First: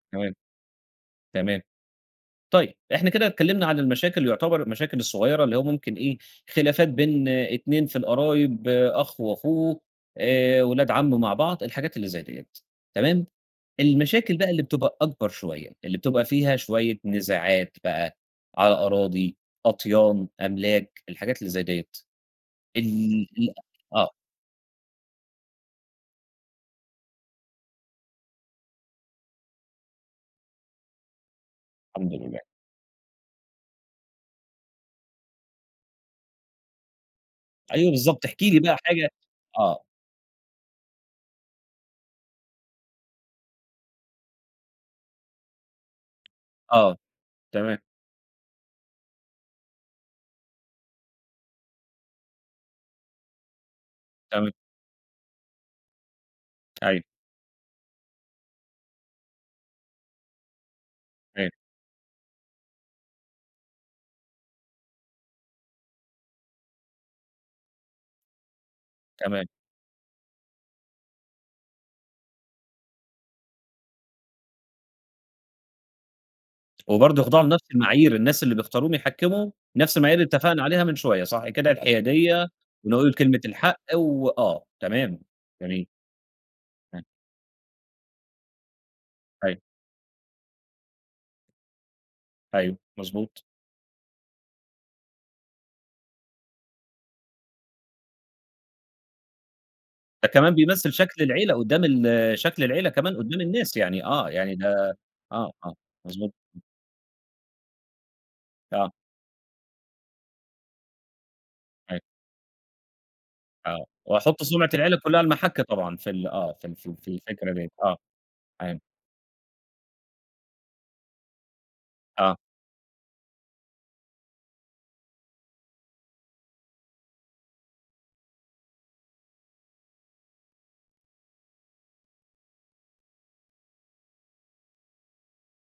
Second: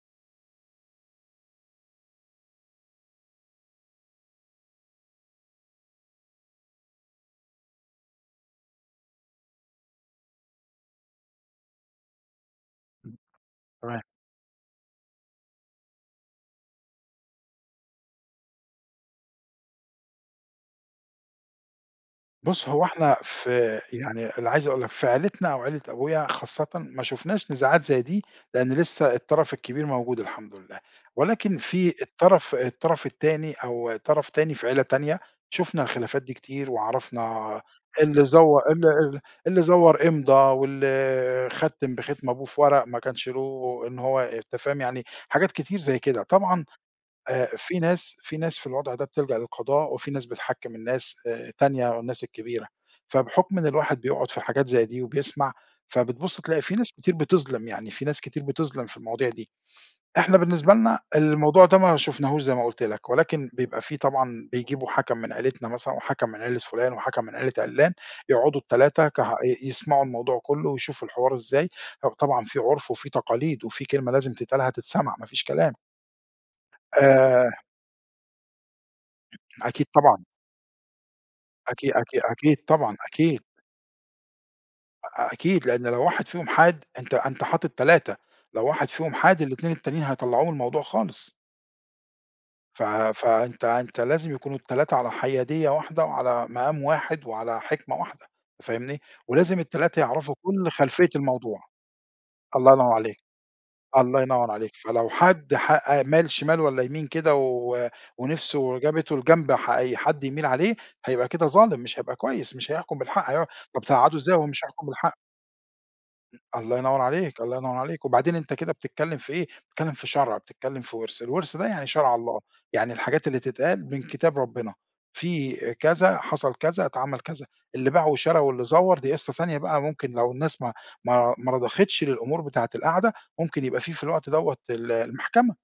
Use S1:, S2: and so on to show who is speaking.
S1: تمام، تمام. طيب إحنا كده اتكلمنا عن المشاكل يُعتبر المشاكل الصغيّرة اللي هو ممكن إيه خلافات بين 2 في القرايب، أخ وأخوه، آآ، ولاد عَم مع بعض، الحاجات اللي زي دِيّة، تمام؟
S2: تمام.
S1: المشاكل بقى اللي بتبقى أكبر شوية، اللي بتبقى فيها شوية نزاعات بقى على أراضي، أطيان، أملاك، الحاجات اللي زي دِيّة،
S2: بُصّ هو إحنا
S1: ال ال
S2: في
S1: أ آه.
S2: يعني اللي عايز اقول لك في عيلتنا أو عيلة أبويا خاصةً ما شُفناش نزاعات زي دي لإن لسه الطرف الكبير موجود الحمد لله، ولكن في
S1: الحمدلله.
S2: الطرف الطرف التاني أو طرف تاني في عيلة تانية شُفنا الخلافات دي كتير، وعرفنا
S1: أيوه بالضبط
S2: اللي
S1: احكِ لي
S2: زوّ
S1: بقى
S2: اللي
S1: حاجة
S2: اللي اللي
S1: آه.
S2: زوّر إمضا واللي ختّم بختم أبوه في ورق ما كانش له إن هو أنت فاهم يعني حاجات كتير زي كده، طبعًا
S1: آه،
S2: آآ،
S1: تمام.
S2: في ناس في ناس في الوضع ده بتلجأ للقضاء، وفي ناس بتحكّم الناس آآ، تانية الناس الكبيرة، فبحُكم إن الواحد بيقعُد في
S1: تمام.
S2: حاجات زي دي وبيسمع فبتبُص تلاقي في ناس
S1: أيوه.
S2: كتير بتظلم يعني، في ناس كتير بتظلم في المواضيع دي، إحنا بالنسبة لنا
S1: تمام.
S2: الموضوع ده ما شُفناهوش زي ما قُلت لك، ولكن بيبقى في طبعًا بيجيبوا حَكَم من عيلتنا مثلًا وحَكَم من عيلة فُلان وحَكَم من عيلة عِلّان، يقعُدوا ال3 كح
S1: تمام.
S2: ي يسمعوا الموضوع كلّه ويشوفوا الحوار إزاي، هو طبعًا في عُرف وفي تقاليد وفي كلمة لازم تتقال هتتسمع ما فيش كلام.
S1: وبرضه يخضعوا
S2: آآ
S1: لنَفْس المعايير، الناس اللي بيختاروهم يحكّموا
S2: أكيد
S1: نَفْس المعايير
S2: طبعًا.
S1: اللي اتفقنا عليها من شوية، صح كده؟
S2: أكي أكي
S1: الحيادية
S2: أكيد طبعًا
S1: ونقول ال كلمة
S2: أكيد.
S1: الحق و آه تمام
S2: أ أكيد
S1: جميل.
S2: لإن لو واحد فيهم حاد،
S1: [unintelligible]
S2: أنت أنت حاطت 3، لو واحد فيهم حاد
S1: أيوه.
S2: ال2 التانيين هيطلّعوه من الموضوع خالص.
S1: أيوه،
S2: ف
S1: مضبوط.
S2: فأنت أنت لازم يكونوا ال3 على حيادية واحدة وعلى مقام واحد وعلى حِكمة واحدة، فاهمني، ولازم ال3
S1: ده
S2: يعرفوا
S1: كمان
S2: كُلّ
S1: بيمثّل
S2: خلفية
S1: شكل العيلة
S2: الموضوع،
S1: قدّام ال شكل
S2: الله
S1: العيلة
S2: ينوّر عليك،
S1: كمان قدّام الناس يعني
S2: الله
S1: آه
S2: ينوّر
S1: يعني
S2: عليك،
S1: ده
S2: فلو
S1: آه،
S2: حد
S1: آه
S2: حأ مال
S1: مضبوط م
S2: شمال والّا يمين كده و ونِفْسه
S1: آه.
S2: جابته لجنب ح أي حد يميل عليه هيبقى كده ظالم، مش
S1: أيوه.
S2: هيبقى كويس، مش هيحكم بالحق، هيقع طَب
S1: آه،
S2: تقعده إزاي
S1: وهيحط
S2: وهو مش
S1: سُمعة
S2: هيحكم
S1: العيلة
S2: بالحق؟
S1: كلّها علي المَحَك طبعًا في ال آه في ال
S2: الله
S1: في ال
S2: ينوّر
S1: في
S2: عليك،
S1: الفكرة
S2: الله
S1: دِيّة،
S2: ينوّر
S1: آه،
S2: عليك، وبعدين أنت كده
S1: [unintelligible]
S2: بتتكلم في إيه، بتتكلم في شرع، بتتكلم في ورث، الورث ده يعني شرع
S1: آه.
S2: الله، يعني الحاجات اللي تتقال من كتاب ربنا، في آآ، كذا حصل كذا اتعمل كذا، اللي باع وشرا واللي زوّر دي قصة تانية بقى، ممكن لو الناس ما ما ما رضختش للأمور بتاعة القعدة ممكن يبقى فيه في الوقت دَوّة ال المحكمة.